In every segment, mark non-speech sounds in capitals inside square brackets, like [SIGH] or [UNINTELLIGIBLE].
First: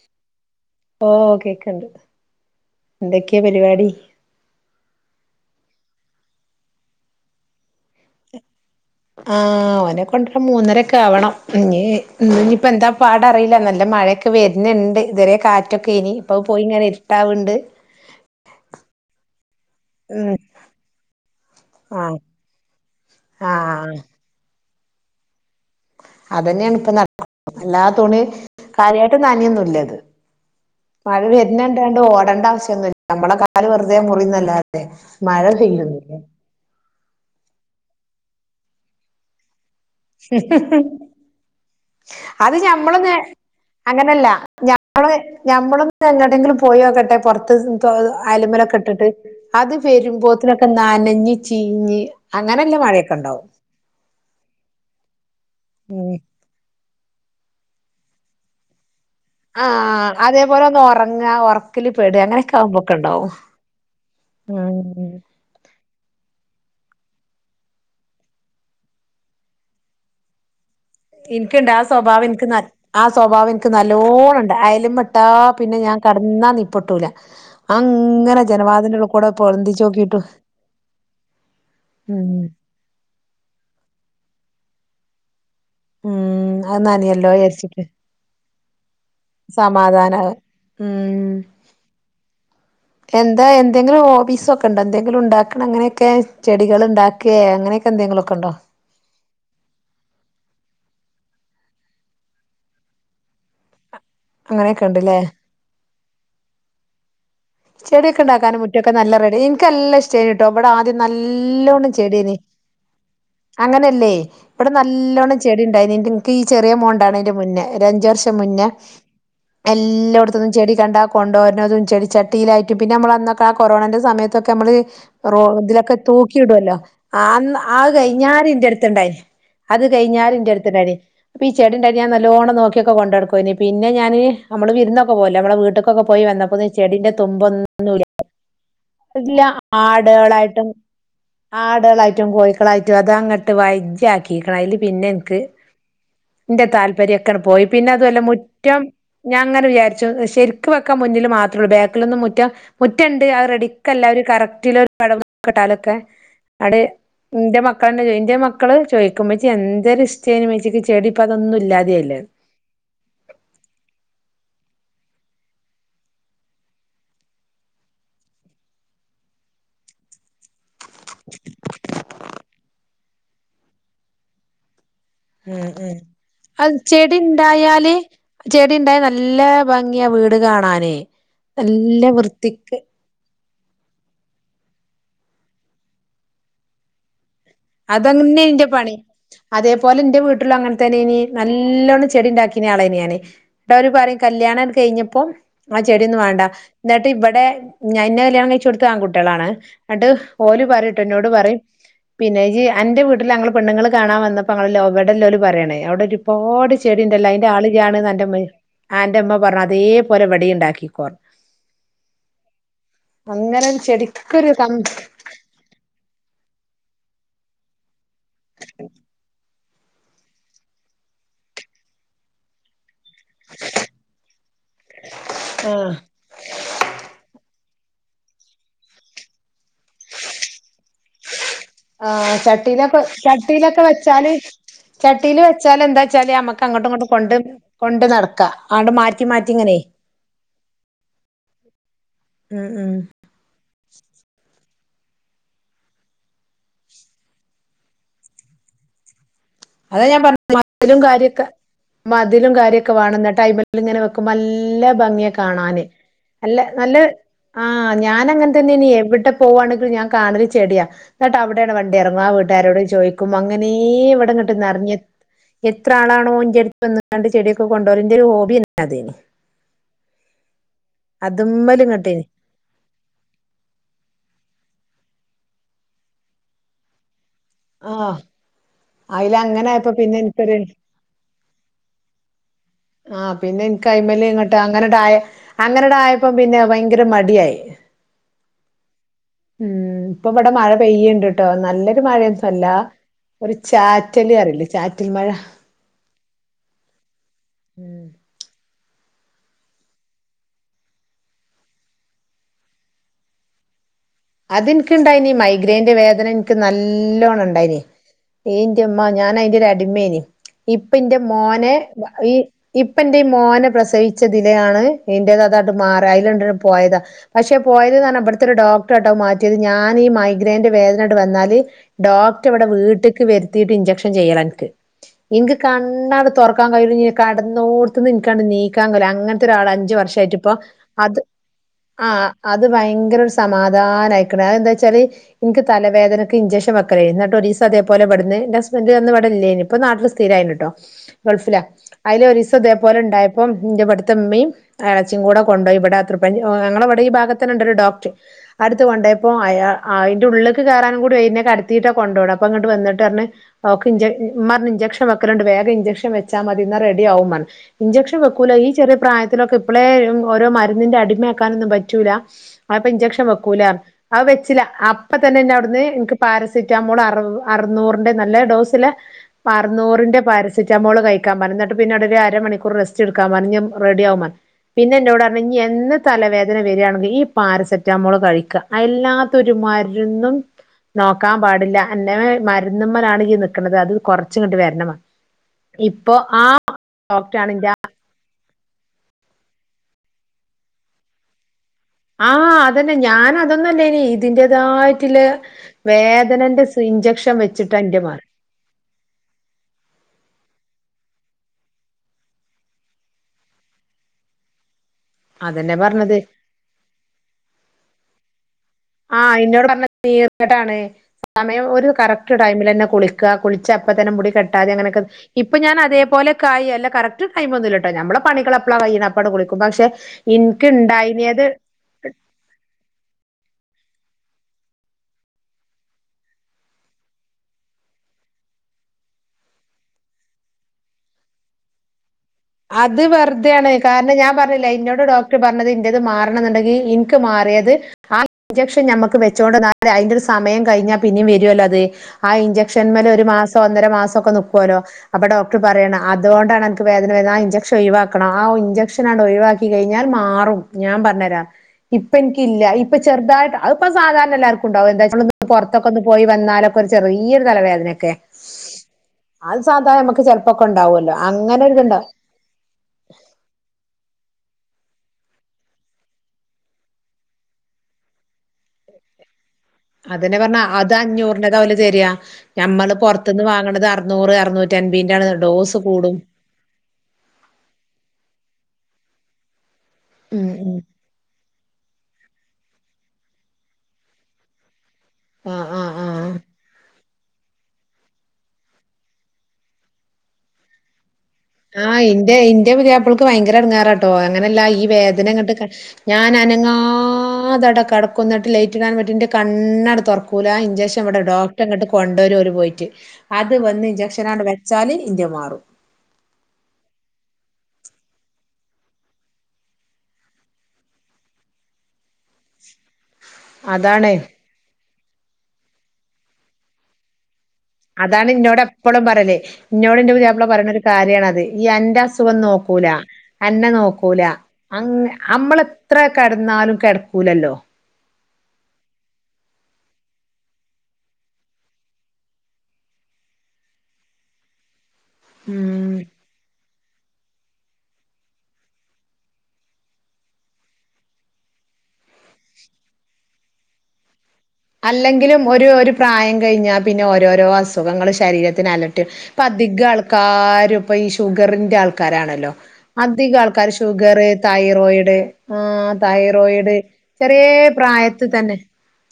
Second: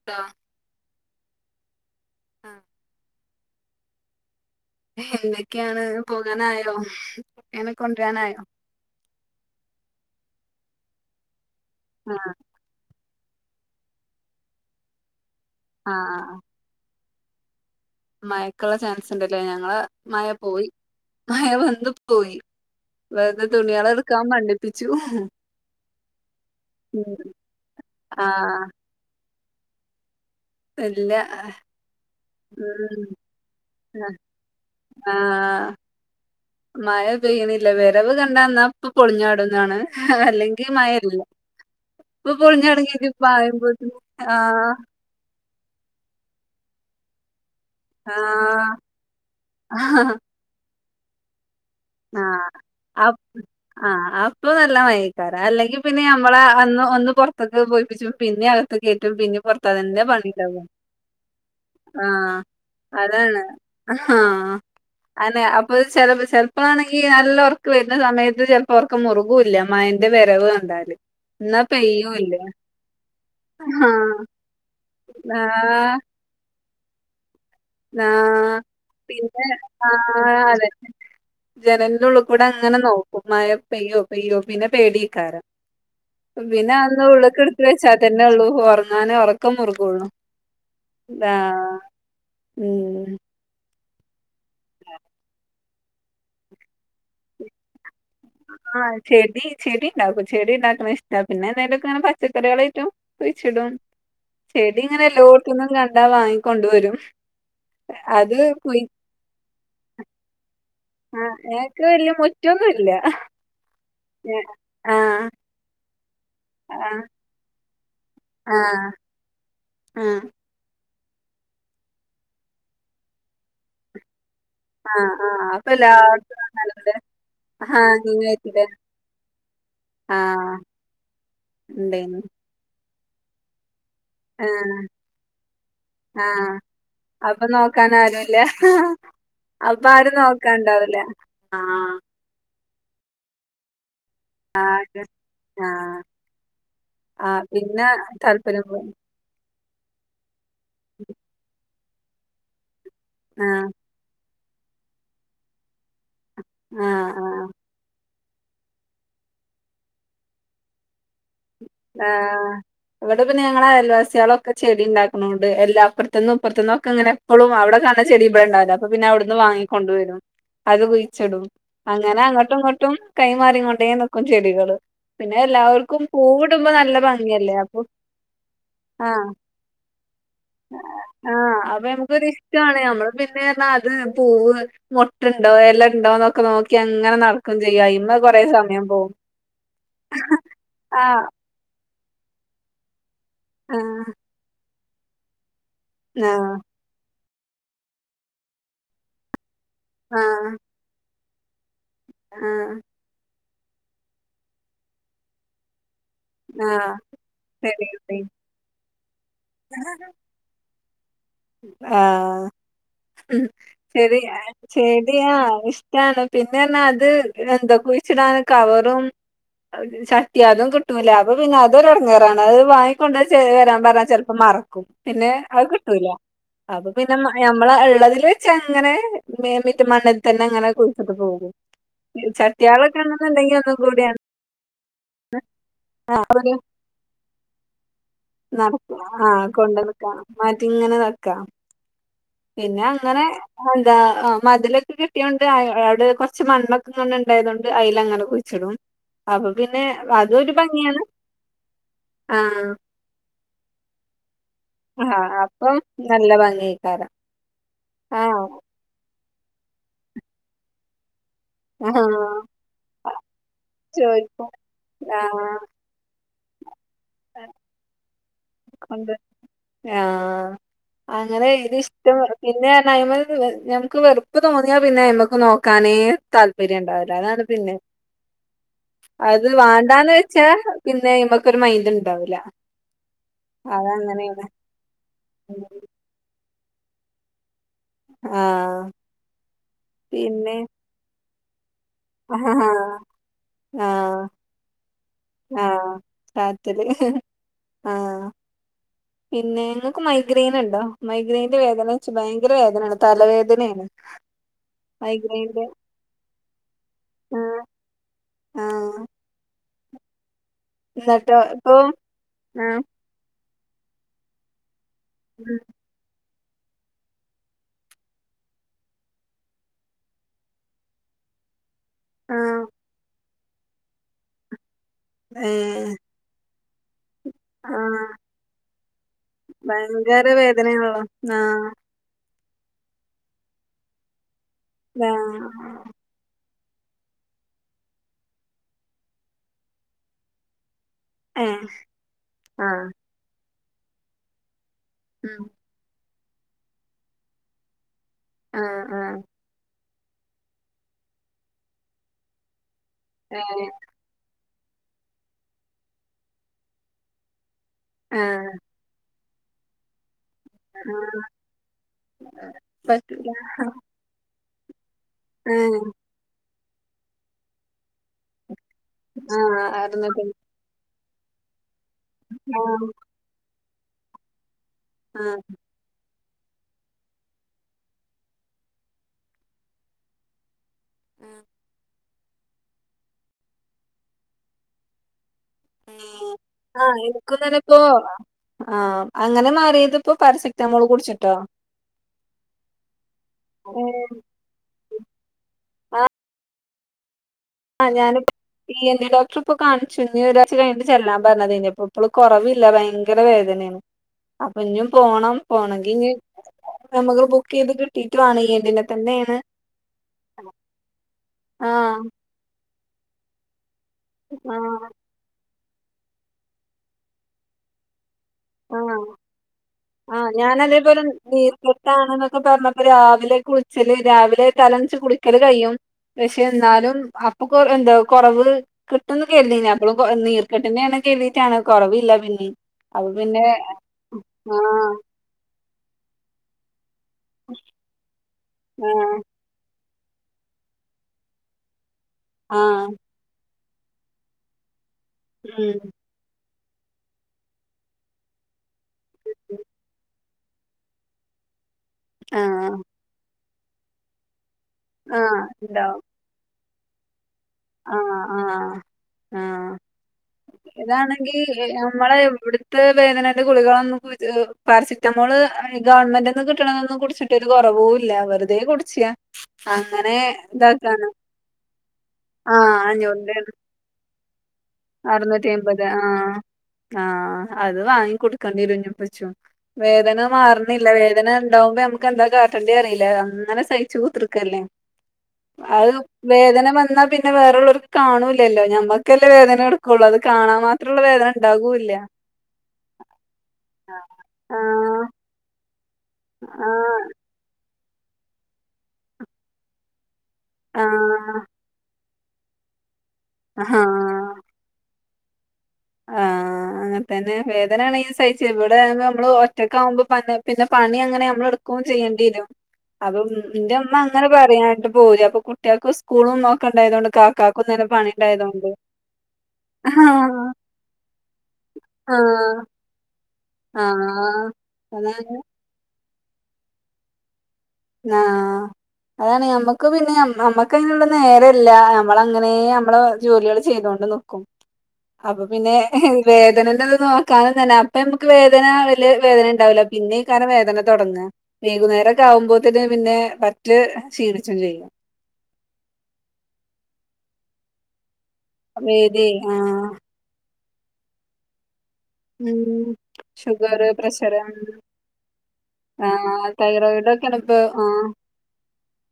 [UNINTELLIGIBLE] ഓ കേക്ണ്ട് ആഹ് എന്തക്കെയാ പരിപാടി എന്തൊക്കെയാണ് പോകാനായോ [UNINTELLIGIBLE] കൊണ്ടുവരാനായോ ആഹ് ഓനെ കൊണ്ടരാൻ മൂന്നരൊക്കെ ആവണം ഇഞ് ആഹ് ഇന്ന് ഇപ്പ എന്താ പാടറിയില്ല നല്ല മഴയൊക്കെ വരുന്നുണ്ട് ഇതുവരെ കാറ്റൊക്കെ ഇനി ഇപ്പ പോയി ഇങ്ങനെ ട്ടാവ് ണ്ട് മയക്കുള്ള ചാൻസ് ണ്ടല്ലേ ഞങ്ങളെ മയ ഉം പോയി മയ വന്ന് ആഹ് പോയി വെറുതെ ആഹ് തുണികളെടുക്കാൻ മണ്ടിപ്പിച്ചു അതന്നെയാണ് ഇപ്പ നടക്ക എല്ലാ തുണി ആഹ് കാര്യയിട്ട് നന യൊന്നുല്ലിത് ഇല്ല മഴ വര്ന്നണ്ടാണ്ട് ഓടേണ്ട ആവശ്യോന്നുല്ല ഉം നമ്മളെ കാല് വെറുതെ മുറിയുന്നല്ലാതെ മഴ ആഹ് പെയ്യുന്നുല്ല മഴ പെയ്യണില്ല വരവ് കണ്ടന്നാ ഇപ്പൊ പൊളിഞ്ഞാടുന്നാണ് അല്ലെങ്കി മഴല്ല ഇപ്പൊ അത് പൊളിഞ്ഞടങ്ങി ഞമ്മളൊന്ന് [UNINTELLIGIBLE] ആഹ് നമ്മള് ഞമ്മളന്ന് പിന്ന എങ്ങാട്ടെങ്കിലും പോയോക്കട്ടെ പൊറത്ത് അലമലൊക്കെ ഇട്ടിട്ട് അത് ആഹ് വരുമ്പോത്തിനൊക്കെ നനഞ്ഞി ചീഞ്ഞു ആഹ് അങ്ങനെല്ല ആ മഴേക്കെണ്ടാവും ആഹ് അപ്പ നല്ല മയക്കാരം അല്ലെങ്കിൽ പിന്നെ ഉം നമ്മള അന്ന് ഒന്ന് പൊറ തക്കെ പോയിപ്പിച്ച് പിന്നെ അകത്ത് കേറ്റും പിന്നെ പൊറത്തതന്നേ ആഹ് അതേപോലെ പണിണ്ടാവും ഒന്ന് ഒറങ്ങാ ഒറക്കില് പെടാ ആഹ് അങ്ങനെയൊക്കെ ആവുമ്പോക്കെ ഉണ്ടാവും അതാണ് ആഹ് ഉം അനെ അപ്പ ചെലപ്പോ ചെ ഇപ്പോഴാണെങ്കിൽ നല്ല ഒറക്ക് വരുന്ന സമയത്ത് ചെലപ്പോ ഒറക്കം മുറുകൂല്ല മയേന്റെ വരവ് കണ്ടാല് എന്നാ എനിക്കുണ്ട് ആ സ്വഭാവം, പെയ്യൂല്ല എനിക്ക്, ന, ആ സ്വഭാവം എനിക്ക് ആഹ് നല്ലോണം, ഒണ്ട് അയൽ - [UNINTELLIGIBLE] പിന്നെ ഞാൻ ആഹ് കടന്നാ നീപ്പൊട്ടൂല. അങ്ങന ആഹ് ജനവാതിന്റവിടക്കൂടാ- പിന്നെ പൊന്തിച് നോക്കിട്ടു. ജനലിന്റ ഉള്ളി കൂടെ അങ്ങനെ- നോക്കും മയ പെയ്യോ, പെയ്യോ, പിന്നെ പേടി ആക്കാരം. ഉം.. പിന്നെ അത് നനയല്ലോ ഉള്ളീക്ക് എടുത്ത്- വിചാരിച്ചിട്ട് വെച്ചാ തന്നെ ഉള്ളൂ ഒറങ്ങാനേ- ഒറക്കം മുറുകുള്ളു. സമാധാനാവ ഉം ആഹാ.. എന്താ, എന്തെങ്കിലും ഹോബീസ് ഒക്കെ ഉണ്ടോ? എന്തെങ്കിലും ഉണ്ടാക്കി- ആക്കണം, അങ്ങനെക്കെ ചെടികൾ ഒണ്ടാക്കെ, അങ്ങനെക്കെ എന്തെങ്കിലുക്കെ ഉണ്ടോ? ആഹ് ചെടി, ചെടി ഉണ്ടാക്കും. ചെടി ഉണ്ടാക്കുന്ന ഇഷ്ട, പിന്നെ എന്തെങ്കിലൊക്കെ ഇങ്ങനെ- പച്ചക്കറികളായിട്ടും. കുഴിച്ചിടും ചെടി അങ്ങനെയൊക്കെ ഇങ്ങനെ- ഉണ്ടല്ലേ എല്ലോടത്തന്നും കണ്ടാ- വാങ്ങിക്കൊണ്ട വരും. ചെടിയൊക്കെണ്ടാക്കാന് മുറ്റൊക്കെ നല്ല റെഡ എനിക്ക നല്ലഷ്ട്ടേന് ട്ടോ ഇവിടെ ആദ്യം. ആ ഞങ്ങക്ക് നല്ലോണം വല്യ ചെടീനെയ്‌ൻ. മുറ്റൊന്നുല്ല അങ്ങനെയല്ലേ ഇവിടെ ആ ആ നല്ലോണം ചെടി ഉണ്ടായിന് ഇൻക്ക് ഈ ചെറിയ ആ മോൻ ണ്ടാവണെയ്ന്റെ- മുന്നേ ഒരഞ്ചു വർഷം. ആ മുന്നേ ആ എല്ലോട്തുന്നും ചെടി കണ്ടാ, കൊണ്ടൊരുന്നതും ചെടി ചട്ടി- യിലായിട്ടും പിന്ന നമ്മളന്ന് ആ, കൊറോണന്റെ സമയത്ത്. ക്കെ നമ്മള് ആ റോ, അപ്പൊ ഇതിലൊക്കെ തൂക്കി എല്ലാട്ത്തും ഇടുല്ലോ? നല്ലത് ആ, ആ- കഴിഞ്ഞാൽ അടുത്തുണ്ടായിരുന്നു. അത് ആ കഴിഞ്ഞാലും ന്റട്ത്- ണ്ടയിരുന്നു ഇപ്പോ ഈ ചെടിണ്ടായിട്ട് ഇണ്ടേയ്ന്നു നല്ലോണം നോക്കി. ഒക്കെ കൊണ്ടടുക്കുവയ്ന് പിന്നെ ഞാന് ആ നമ്മള് വിരുന്നൊക്കെ പോവു- ലെ, നമ്മെ വീട്ക്ക് ക്കൊക്കെ പോയി ആ വന്നപ്പോ ചെടിന്റെ- അപ്പൊ നോക്കാൻ തുമ്പൊന്നുല്ല ആരുല്ല അപ്പൊ ആരും ആടുകളായിട്ടും നോക്കാണ്ടാവൂല ആ ആട- കോഴിക്കളായിട്ടും അതങ്ങട്ട് വയ് ക്കാക്കി. അതില് പിന്നെ എനിക്ക് ആ ന്റെ- ആ താല്പര്യക്കെ പോയി പിന്നെ അതും അല്ല താല്പര്യം മുറ്റം. പോവും ഞാൻ അങ്ങനെ വിചാരിച്ചു, ശരിക്ക് വെക്കാൻ മുന്നിൽ മാത്രേ ഉള്ളൂ. ബാക്കിലൊന്നും മുറ്റ- മുറ്റണ്ട് അത് ആ റെഡിക്കല്ല. ഒരു കറക്റ്റില ഒരു പടവ കിട്ടാലൊക്കെ. അവിടെ ആഹ് ആഹ് എന്റെ മക്കളന്നെ ഇന്റെ- മക്കള് ചോയ്ക്കും മ്മച്ചി- എന്തൊരിഷ്ട്ടെയ്ന്ന് മ്മച്ചിക്ക് ചെടി. ഇപ്പ അതൊന്നും ഇല്ലാതെയായില്ലേ ആഹ്... ന്നട്ട് പിന്നെ അയൽവാസികളൊക്കെ ചെടി- ണ്ടാക്കനോണ്ട് എല്ലാപ്പറത്തുന്നു, പ്പറത്തുന്നൊക്കെ ഇങ്ങനെ- ഉളും അവിടെ കാണ്ണെ ചെടി- ഇണ്ടാവില്ല അപ്പ പിന്നെ അവിടുന്ന്- വാങ്ങിക്കൊണ്ട് വരും. അത് കുഴിച്ചിടും അങ്ങനെ- അങ്ങോട്ടും, ഇങ്ങോട്ടും കൈമാറി- കൊണ്ടേ നിക്കും ചെടികള്. പിന്നെ ഉം ഉം എല്ലാവർക്കും പൂവ്- അത് ചെടിണ്ടായാല്, ചെടി- ഉണ്ടായാൽ ആഹ് നല്ല ഭംഗിയാ വീട് കാണാന്. ആഹ് അപ്പൊ നല്ല നമുക്കൊരു ഇഷ്ടാണ് വൃത്തിക്ക്- നമ്മള് പിന്നെനറഞ്ഞ അത് പൂവ്- മൊട്ടുണ്ടോ എല ഉണ്ടോന്നൊക്കെ- നോക്കി അങ്ങനെ നടക്കും. ചെയ്യും അയിമ്മെ കൊറേ സമയം അതന്നെന്റെപണി, പോവും അതേപോലെ ന്റെ വീട്ടിലും അങ്ങനെ തന്നെ. ആഹ് നല്ലോണം ചെടി ഉണ്ടാക്കിന- ആളെയന്. ഞാന് ന്നട്ട് അവര്- ആഹ് പറയും കല്യാണം കഴിഞ്ഞപ്പോ- ആ ചെടിയൊന്നും ആഹ് വേണ്ട. എന്നിട്ട് ഇവിടെ ഞ, ഇന്ന കല്യാണം കഴിചോട്ത് ആൺകുട്ടികളാണ്. ട്ട് ആഹ് ഓല് പറയുട്ട ന്നോട് പറയും- പിന്നെ ആഹ് അന്റെ വീട്ടിൽ ഞങ്ങള്- പെണ്ണുങ്ങൾ കാണാ വന്നപ്പോ- അ എവിടെല്ലോും പറയണേ അവിടെ ഒരു- ഒരുപാട് ആഹ് ചെടി ഉണ്ടല്ലോ അതിന്റെ ആളു ശരി ഇയ്യാണ്ന്ന് ശരി അന്റമ്മ പറഞ്ഞ്. അതേപോലെ ഇവടിം ഉണ്ടാക്കിക്കോ. ആഹ് അങ്ങനെ ഒരു ശരിയാ, ചെടിക്കൊരു കം ശരിയാ. ക്കാണ് പിന്നെ പറഞ്ഞ അത് എന്ത, കുഴിച്ചിടാന് കവറും, ചട്ടിയ അതും കിട്ടൂല അപ്പോ പിന്നെ അതൊരു ഇടങ്ങേറാണ് അത് വാ- കൊണ്ട് വരാൻ പറഞ്ഞാ ചെലപ്പോ മറക്കും, പിന്നെ അത് ആഹ് കിട്ടൂല. അപ്പോ പിന്നെ നമ്മള ള്ളതിൽ വെച്ച് അങ്ങനെ മറ്റ, മണ്ണിൽ തന്നെ അങ്ങനെ കുഴിച്ചട്ട് പോകും. ആഹാ ചട്ടിയാളൊക്കെ ചട്ടിയിലൊക്കെ, ഉണ്ടെന്നുണ്ടെങ്കി ഒന്നും ചട്ടിയിലൊക്കെ കൂടിയാണ് വെച്ചാല്. ചട്ടില് വെച്ചാലെന്താച്ചാല് ഞമ്മക്ക് അങ്ങോട്ടും ഇങ്ങോട്ടും കൊണ്ട് കൊണ്ട് നടക്കാം അങ്ങ്ട്ട് മാറ്റി മാറ്റി ഇങ്ങനെ മാറ്റിങ്ങനെ വെക്കാം ഉം ഉം പിന്നങ്ങനെ അതെന്താ ആഹ് മതിലൊക്കെ കെട്ടിയോണ്ട് അയ് അവിടെ കൊറച്ച് മണ്ണൊക്കെങ്ങനെ ഇണ്ടായത് കൊണ്ട് അയ്‌ലങ്ങനെ കുഴിച്ചിടും അപ്പ പിന്നെ അതാ ഞാൻ പറഞ്ഞെ അതൊരു മതിലും ഭംഗിയാണ് കാര്യൊക്കെ മതിലും ആഹ് കാര്യൊ ക്കെ വേണം ന്നട്ട് അയ്മേല്ങ്ങനെ വെക്കുമ്പോ നല്ല ആഹ് ഭംഗിയാ അപ്പം കാണാന് നല്ല നല്ല ഭംഗിയേക്കാരം ആഹ് ആഹ് ഞാനങ്ങനെ തന്നെ ആണ് എവിടെ പോവാണെങ്കിലും ഞാൻ കാണല് ചെടിയാ എന്നട്ട് അവിടെയാണ് വണ്ടി ആഹ് എറങ്ങും ആ വീട്ടുകാരോടും ചോയ്ക്കും അങ്ങനേ ചോയിക്കും ഇവിടെങ്ങട്ട് നെർഞ്ഞ് ആഹ് ത്രാളാണോ ഇന്റെടുത്ത് വന്ന്ങ്ങാണ്ട് ചെടിയക്കെ കൊണ്ടോവല് എന്റൊരു ഹോബിയാണ് കൊണ്ട് ആഹ് അങ്ങനെ അതുമ്മല് ഇതിഷ്ടം ഇങ്ങട്ടേനി പിന്നെ പറഞ്ഞാ ഞമ്മള് വെ ഞമ്ക്ക് വെറുപ്പ് തോന്നിയാ പിന്നെ അയ്മക്ക് നോക്കാനേ താല്പര്യംണ്ടാവില്ല അതാണ് പിന്നെ ആഹ് അയില് അത് അങ്ങനായപ്പോ വേണ്ടാന്ന് പിന്നെ എനിക്കൊരു വെച്ചാൽ പിന്നെ അയ്മക്ക് ഒരു മൈൻഡ്ണ്ടാവൂല ആഹ് പിന്നെ എനിക്ക് അയ്മെല്ങ്ങട്ട് അങ്ങനെണ്ടായ് അങ്ങനെണ്ടായപ്പം പിന്നെ ഭയങ്കര മടിയായ് ആഹ് ഉം ഇപ്പവ്ടെ പിന്നെ മഴ പെയ്യൺണ്ട് ട്ടോ നല്ലൊരു ആഹ് മഴയൊന്നുംല്ലാ ഒരു ആഹ് ചാറ്റല്റയില്ലേ ചാറ്റൽ മഴ രാത്രി ആഹ് ഉ പിന്നേ ങ്ങക്ക് മൈഗ്രൈയ്നൊണ്ടോ മൈഗ്രേന്റെ വേദന വെച്ച ഭയങ്കര വേദനാണ് തലവേദനയാണ് അതെനിക്ക്ണ്ടായിനി മൈഗ്രെയിന്റെ മൈഗ്രെന്റെ വേദനന് ക്ക് ആ നല്ലോണം ഉണ്ടായിനി ആ ഏയ്ന്റുമ്മ ഞാനയിന്റൊരടിമയായ് ഇപ്പിന്റെ എന്നിട്ടോ മോനെ ഇപ്പൊ ഈ ആ ഇപ്പ് ഇപ്പെന്റെ ഈ മോനെ പ്രസവിച്ചതില് ആണ് ഇന്റേത് ഉം, അതങ്ങ്ട്ട് മാറാ അയ്ലണ്ട് പോയതാ പക്ഷെ പോയത് ന്ന് ഇവിട്ത്തൊരു ഡോ ക്ടറാട്ടൊ മാറ്റിയത് ഞാനീ മൈഗ്രൈൻന്റെ വേദനായ്ട്ട് വന്നാല് ആ ഡോക്ടറെവിടെ വീട്ട്ക്ക് വെര് ത്തീട്ട് ഇഞ്ചെക്ഷൻ ചെയ്യലാ എന്ക്ക് ഏ ഇൻക്ക് കണ്ണാങ്ങ്ട് തൊറക്കാൻ കഴിയൂല്ല ഞാ ആ കടന്നോട്ത്തുന്ന് എനിക്കങ്ങ്ട് നീക്കാൻ കഴിയ്ല്ലാ അങ്ങനത്തെ ഒരാളാ അഞ്ചു വർഷം തേറ്റിപ്പൊ കളാ ആഹ് ആഹ് അത് ഭയങ്കരൊര് സമാധാനായ്ക്കണ് അതെന്താച്ചാല് എൻക്ക് തലവേദന ക്ക് ഇൻജെക്ഷൻ വെക്കലായ് എന്നിട്ടൊരീസം അതേപോലെവ്ട്ന്ന് ഇന്റെ ഹസ്ബന്റ് അന്ന്വ്ടെല്ലേനു ഇപ്പം നാട്ടില് സ്ഥരായിട്ട്ണ്ട്ട്ടോ ആ ഏ ഗൾഫിലാ അതിലൊരീസം ആ ഇതേപോല്ണ്ടായപ്പം ഇന്റെവ്ട്ത്ത്മ്മയും ആച്ചിം കൂടെ ഉം, കൊണ്ട് പോയി ഇവിടെ ത്രിപ്പ് പ്പെനി ഓഹ് ഞങ്ങള് ഇവ്ടീ ഭാഗത്തന്നെണ്ടൊരു ഡോക്ടറ് ആ അടുത്ത് ആ കൊണ്ടോയപ്പോ അയാ ആഹ് അയ്ന്റുള്ള്ലേക്ക് കേറാനും കൂടായ് എന്നെ കെടത്തീട്ടാ കൊണ്ടോണെ അപ്പൊങ്ങട്ട് വന്നിട്ട് പറഞ്ഞ് ഏ ഓക്ക് ഇൻജെ ഇമ്മാറഞ്ഞ് ഇൻജെക്ഷൻ വെക്കല്ണ്ട് വേഗം ഇൻജെക്ഷൻ വച്ചാ മതി എന്നാ റെഡിയാവുംമ്മാർഞ്ഞ് ആ ഇൻജെക്ഷൻ വെക്കൂല ഈ ചെറിയ പ്രായ തിനൊക്കെ ഇപ്പളേ ഓരോ ആ മരുന്നിന്റെ അടിമയാക്കാനൊന്നും പറ്റൂല്ല അത് ഇപ്പം ഇൻജെക്ഷൻ പറ്റൂല വെക്ക് ആവെച്ചില്ലാ അപ്പ തന്നെ എന്നെ ആ അവ്ടുന്ന് എൻക്ക് പാരസിറ്റാമോൾ അർ അർന്നൂറിന്റെ നല്ല ഡോസില് ആ അർന്നൂറിന്റെ അറിഞ്ഞിട്ട് പാര സെറ്റാമോള് കഴിക്കാൻ പറഞ്ഞ് എന്നിട്ട് പിന്നൊടനെ ആ അരമണിക്കൂറ് റെസ്റ്റെടുക്കാൻ പറഞ്ഞ് ഞ്ഞം റെഡിയാവും പർഞ്ഞു പിന്നെ എന്നോട് ആ പറഞ്ഞ് ഇനിയെന്ന് തലവേദന വര്യാണെങ്കിലും ഈ പാരസെറ്റാമോള് കഴി ക്കാം അല്ലാത്തൊരു മരുന്നും ആ നോക്കാൻ പാടില്ലാ എന്റെമേ മര്ന്ന്മ്മലാണ് ഈ നിക്ക്ണത് അത് കൊറച്ച് കണ്ട് വേദനമാ ഇപ്പൊ ആഹ് ഡോക്ടറാണ്ന്റെ ആഹ് അങ്ങനെ മാറിയത്പ്പോ പാരസെറ്റമോള് കുടിച്ചിട്ടോ ആഹ് അതന്നെ ഞാനതൊന്ന്വല്ലേനീ ഇതിന്റേതായിട്ട്ല്ല വേദനന്റെ ഇഞ്ചക്ഷൻ വെ ആ ഞാനിപ്പോ ഈ എൻ ടി ഡോക്ടർ ഇപ്പൊ കാണിച്ചു ഇീ ഒരാ്ച കഴിഞ്ഞട്ട് ചെല്ലാൻ പറഞ്ഞതേനി എന്നിട്ട് ഇപ്പോൾ കുറവില്ല ഭയങ്കര വേദന ഉ അപ്പൊ ഇന്ഞ്ഞും പോണം അതന്നെ പോണമെങ്കിൽ ഇ പറഞ്ഞത് നമുക്ക് ബുക്ക് ചെയ്ത് കിട്ടീട്ട് വേണം ഇ എ ന് ടീ ബാറ്റ് ആ എന്നോട് പറഞ്ഞ നീറ് കേട്ടാണ് സമയം ഒരു ആഹ് കറക്ട് ടൈമിൽന്നെ കുളിക്ക കുളിക കുളിച്ച അപ്പ തന്നെ മുടി കെട്ടാതെ ആഹ് അങ്ങനൊക്കെ ഇപ്പൊ ഞാൻ അതേപോലെ കായി അല്ല കറക്റ്റ് ടൈം ഒന്നും ഇല്ല ട്ടോ ഞമ്മള പണികൾ എപ്പാ ആഹ് കൈ്യണപ്പട കുളിക്കും പക്ഷെ എനിക്ക് ഉണ്ടായിനത് ഇതാണ് നിന്നൊക്കെ പറഞ്ഞപ്പ രാവിലെ കുളിച്ചല് രാവിലെ തലന്ച്ച് കുളിക്കല് കഴിയും പക്ഷെ എന്നാലും അപ്പൊ കൊ എന്താ കുറവ് കിട്ടന്ന് കതി അപ്പളും നീർ കെട്ടുന്ന കേതിട്ടാണ് കുറവില്ല പിന്നെ അത് വെറുതെയാണ് കാരണം ഞാൻ പറഞ്ഞില്ല ആഹ് ഇന്നോട് ഡോക്ടർ പറഞ്ഞത് ഇൻ്റെ ത് മാറണം എന്നുണ്ടെങ്കിൽ ഇന് ക്ക് മാറിയത് ആ ഇഞ്ചക്ഷൻ നമ്മുക്ക് ആഹ് വെച്ചോ അത അതിന്റെ ഒരു സമയം കഴിഞ്ഞാൽ പിന്നെും വരുമല്ലോ അത് ആ ഇഞ്ചെക്ഷൻ ആഹ് മൽ ഒരു മാസ ഒന്നര മാസം ഒക്കെ നിക്കുവല്ലോ അപ്പൊ ഡോക്ടർ ഉം പറയ അതൊണ്ടാണ് അനക്ക് വേദന അതിന് ആ ഇഞ്ചെക്ഷൻ ഒഴിവാക്കണം ആ ഇഞ്ചെക്ഷനണ്ട് ഒഴിവാക്കി കഴിഞാ ൽ മാറും ഞാൻ പറഞ്ഞതരാം ഇപ്പൊ ഇന്ക്ക് ഇല്ല ആഹ് ഇപ്പൊ ചെറുതായിട്ട് അതിപ്പൊ സാധാരണ എല്ലാർക്കുംണ്ടാവും ആഹ് എന്തച്ചാ പുറത്തൊക്കെ ഇണ്ടാവും ഒന്ന് പോയി വന്നാലൊക്കെ ഒരു ചെറിയ ഒരു തലവേദന നോ കേ ആഹ് ആഹ് അത് ആഹ് സാധാരണ നമുക്ക് ചെിലപ്പോക്കെ ഉണ്ടാവുമല്ലോ ഇതാണെങ്കി അങ്ങനെ ഒരു ഇത് ഉണ്ടാ നമ്മളെ എവിടുത്തെ വേദനന്റെ ഗുളികളൊന്നും പാരസിറ്റമോൾ ഗവൺമെന്റ്ന്ന് കിട്ടണൊന്നും കുടിച്ചിട്ടൊരു കുറവവും ഇല്ല വെറുതെ കുടിച്ചിയാ അങ്ങനെ ഇതാക്കാണ് എന്നതാ തരാ ആഹ് ഞമ്മള് പൊറത്ത്ന്ന് അഞ്ഞൂറിന്റെണ് വാങ്ങ്ണത് അറ്നൂറ് അർന്നൂറ്റി അൻപീന്റാണ് അറുന്നൂറ്റി ഡോസ് അമ്പത് കൂടും ആഹ് ആഹ് അത് വാങ്ങി കുടിക്കേണ്ടി വരും ഇഞ്ഞ്പ്പം ച്ചും വേദന ഉം ഉം മാറ്ണില്ല വേദന ഇണ്ടാവുമ്പോ നമുക്ക് എന്താ കാട്ടേണ്ടി അറീല്ല അങ്ങനെ സഹിച്ച് കുത്തിർക്കല്ലേ ആഹ് അത് ആഹ് ആഹ് വേദന വന്നാ പിന്നെ വേറെള്ളോർക്ക് കാണൂല്ലല്ലോ ഞമ്മക്കല്ലേ വേദന എടുക്കുള്ളൂ അത് കാണാൻ മാ ത്രള്ള വേദന ഇണ്ടാവും ആഹ് ഇൻ്റെ ഇന്റെ പുതിയാപ്പൾക്ക് ഭയങ്കര എടങ്ങാറാട്ടോ അങ്ങനെയല്ല ഈ ആഹ് വേദന ഇങ്ങട്ട് ക ഞാൻ ആഹ് അനങ്ങാതട കട്ക്കും ന്ന്ട്ട് ലൈറ്റ് ഇടാൻ പറ്റു കണ്ണട് തൊറ ക്കൂല ഇഞ്ചെക്ഷൻ ആഹ് ഇവിടെ ഡോക്ടറെങ്ങട്ട് കൊണ്ടോരു ഓല് പോയിട്ട് അത് ആഹാ വന്ന് ഇഞ്ചക്ഷ ഇഞ്ചക്ഷനാണ്ട് വെച്ചാല് ഇൻ്റെ മാറും ആഹ് അങ്ങനെ തന്നെ വേദനയാണെങ്കി സഹിച്ചേ ഇവിടെ അല്ല നമ്മള് ഒറ്റക്കാവുമ്പോ പിന്നെ പണി അങ്ങനെ നമ്മളെട് ക്കും ചെയ്യെണ്ടി വരും അപ്പം ഇന്റെ ഇമ്മ അതാണേ അങ്ങനെ പറയും ഞാ ഏട്ടും പോവൂല അപ്പൊ കുട്ട്യേൾക്ക് സ്കൂളും ഒക്കെണ്ടായതോണ്ട് കാക്കാ അതാണ് ഇന്നോട് എപ്പളു പറയല് ഇന്നോട് ഇന്റെ ആഹ് പുതിയാപ്പള പറിണ ഒര് കാര്യാണത് ഇയ്യ് അന്റെ അസുഖം ആഹ് നോക്കൂല എന്നെ നോക്കൂല ആഹ് അങ് അതാണ് നമ്മള് എത്ര കെടന്നാലും കെടക്കൂലല്ലോ ആഹ് അതാണ് ഞമ്മക്ക് പിന്നെ ഞമ്മക്ക് അതിന്ള്ള നേരല്ല അമ്മള് അങ്ങനെ അമ്മളെ ജോലികൾ ചെയ്തോണ്ട് നി ക്കും അപ്പ പിന്നെ ഉം വേദനന്റെ നോക്കാനും തന്നെ അപ്പ ഞമ്മക്ക് വേദന വല്യ വേദന ഇണ്ടാവൂല പിന്നെ എയ്കാരം വേദന തൊടങ്ങ വൈകുന്നേരൊക്കെ ആകുമ്പോത്തിന് പിന്നെ പറ്റെ ക്ഷീണിച്ചും ചെയ്യും അല്ലെങ്കിലും ഒരു ഒരൂ പ്രായം കഴിഞ്ഞാൽ പിന്നെ ഓരോരോ അസുഖങ്ങള് ശരീര ത്തിനലട്ട് വേദി ഇപ്പ അധിക ആഹ് ആൾക്കാരും ഇപ്പ ഈ ഷുഗറിന്റെ ആൾ ക്കാരാണല്ലോ ഉം അധികം ആൾക്കാരും ഷുഗർ തൈറോയിഡ് ആ ആഹ് തൈറോയിഡ് ഒക്കെയാണ് ചെറിയേ ഇപ്പൊ ആഹ് പ്രായത്ത് തന്നെ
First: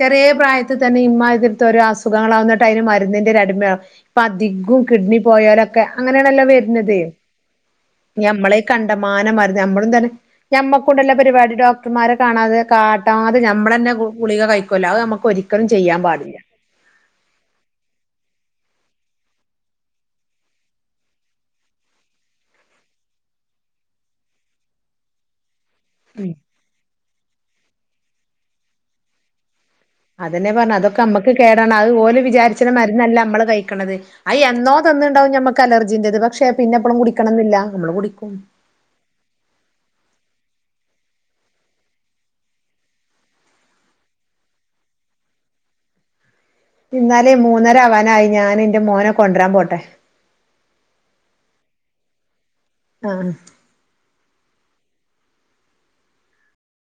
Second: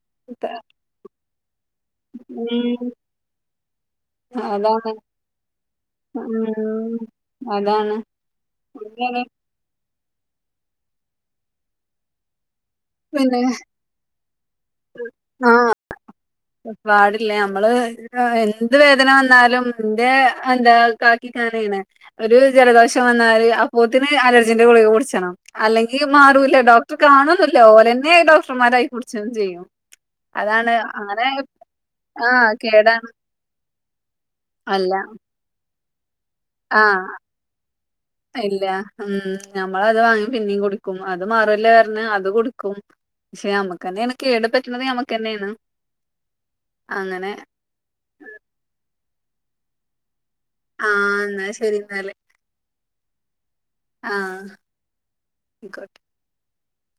ചെറിയേ ത പ്രായത്ത് തന്നെ ഇമ്മാതിര്ത്തെ ഓരോ അസുഖങ്ങളാവും ന്ന്ട്ട് അയിന് ഉം മരുന്നിന്റെ അടിമാവും പ്പതികും അതാണ് കിഡ്നി പോയാലൊക്കെ അങ്ങനെയാണല്ലോ ഉം വര്ന്നത് അതാണ് ഞമ്മളെ ഈ കണ്ടമാനം മരുന്ന് നമ്മളും തന്നെ ഞമ്മക്കുണ്ടല്ലൊ പരിപാടി ഡോക്ടർമാരെ കാണാതെ കാട്ടാതെ പിന്നെ ഞമ്മളെന്നെ ഗുളിക കഴിക്കലാലോ അത് നമ്മക്ക് ആഹ് ഒരിക്കലും ചെയ്യാൻ പാടില്ല പാടില്ല നമ്മള് എന്ത് വേദന വന്നാലും ഇന്റെ എന്താ കാക്കിക്കെ അങ്ങനെയ്ണെ ഒര് ജലദോഷം വന്നാല് അപ്പോത്തിന് അലർജിന്റെ ഗുളിക കുടിച്ചണം അല്ലെ ഈ മാറൂല ഡോക്ടർ കാണൊന്നില്ല ഓവെന്നെ ഡോക്ടർമാരായി കുടിച്ചും ചെയ്യും അതെന്നെ പറഞ്ഞെ അതാണ് അതൊക്കെ അങ്ങനെ അമ്മക്ക് കേടാണ് അത് ഓല് ആഹ് വിചാരിച്ച്ണ കേടാണ് മരുന്നല്ല അമ്മള് കഴിക്ക്ണത് അത് എന്നോ അല്ല തന്ന്ണ്ടാവും ഞമ്മക്ക് അലർജിൻ്റേത് പക്ഷെ പിന്നെപ്പമും ആഹ് കുടിക്കണം ന്നില്ല നമ്മള് കുടിക്കും ഇല്ല ഉം ഞമ്മൾ അത് വാങ്ങി പിന്നിം കുടിക്കും അത് മാറുല്ലൊ പർഞ്ഞ് അതും കുടിക്കും പക്ഷെ നമ്മക്കെന്നെയാണ് കേട് പറ്റ്ണത് നമ്മക്ക് തന്നെയാണ് ഇന്നാലേ മൂന്നര ആവാനായി ഞാൻ എന്റെ മോനെ കൊണ്ടുവരാൻ പോട്ടെ ആഹ് ന്നാ ശരി ന്നാല് ആഹ് ആഹ് അയ്ക്കോട്ടെ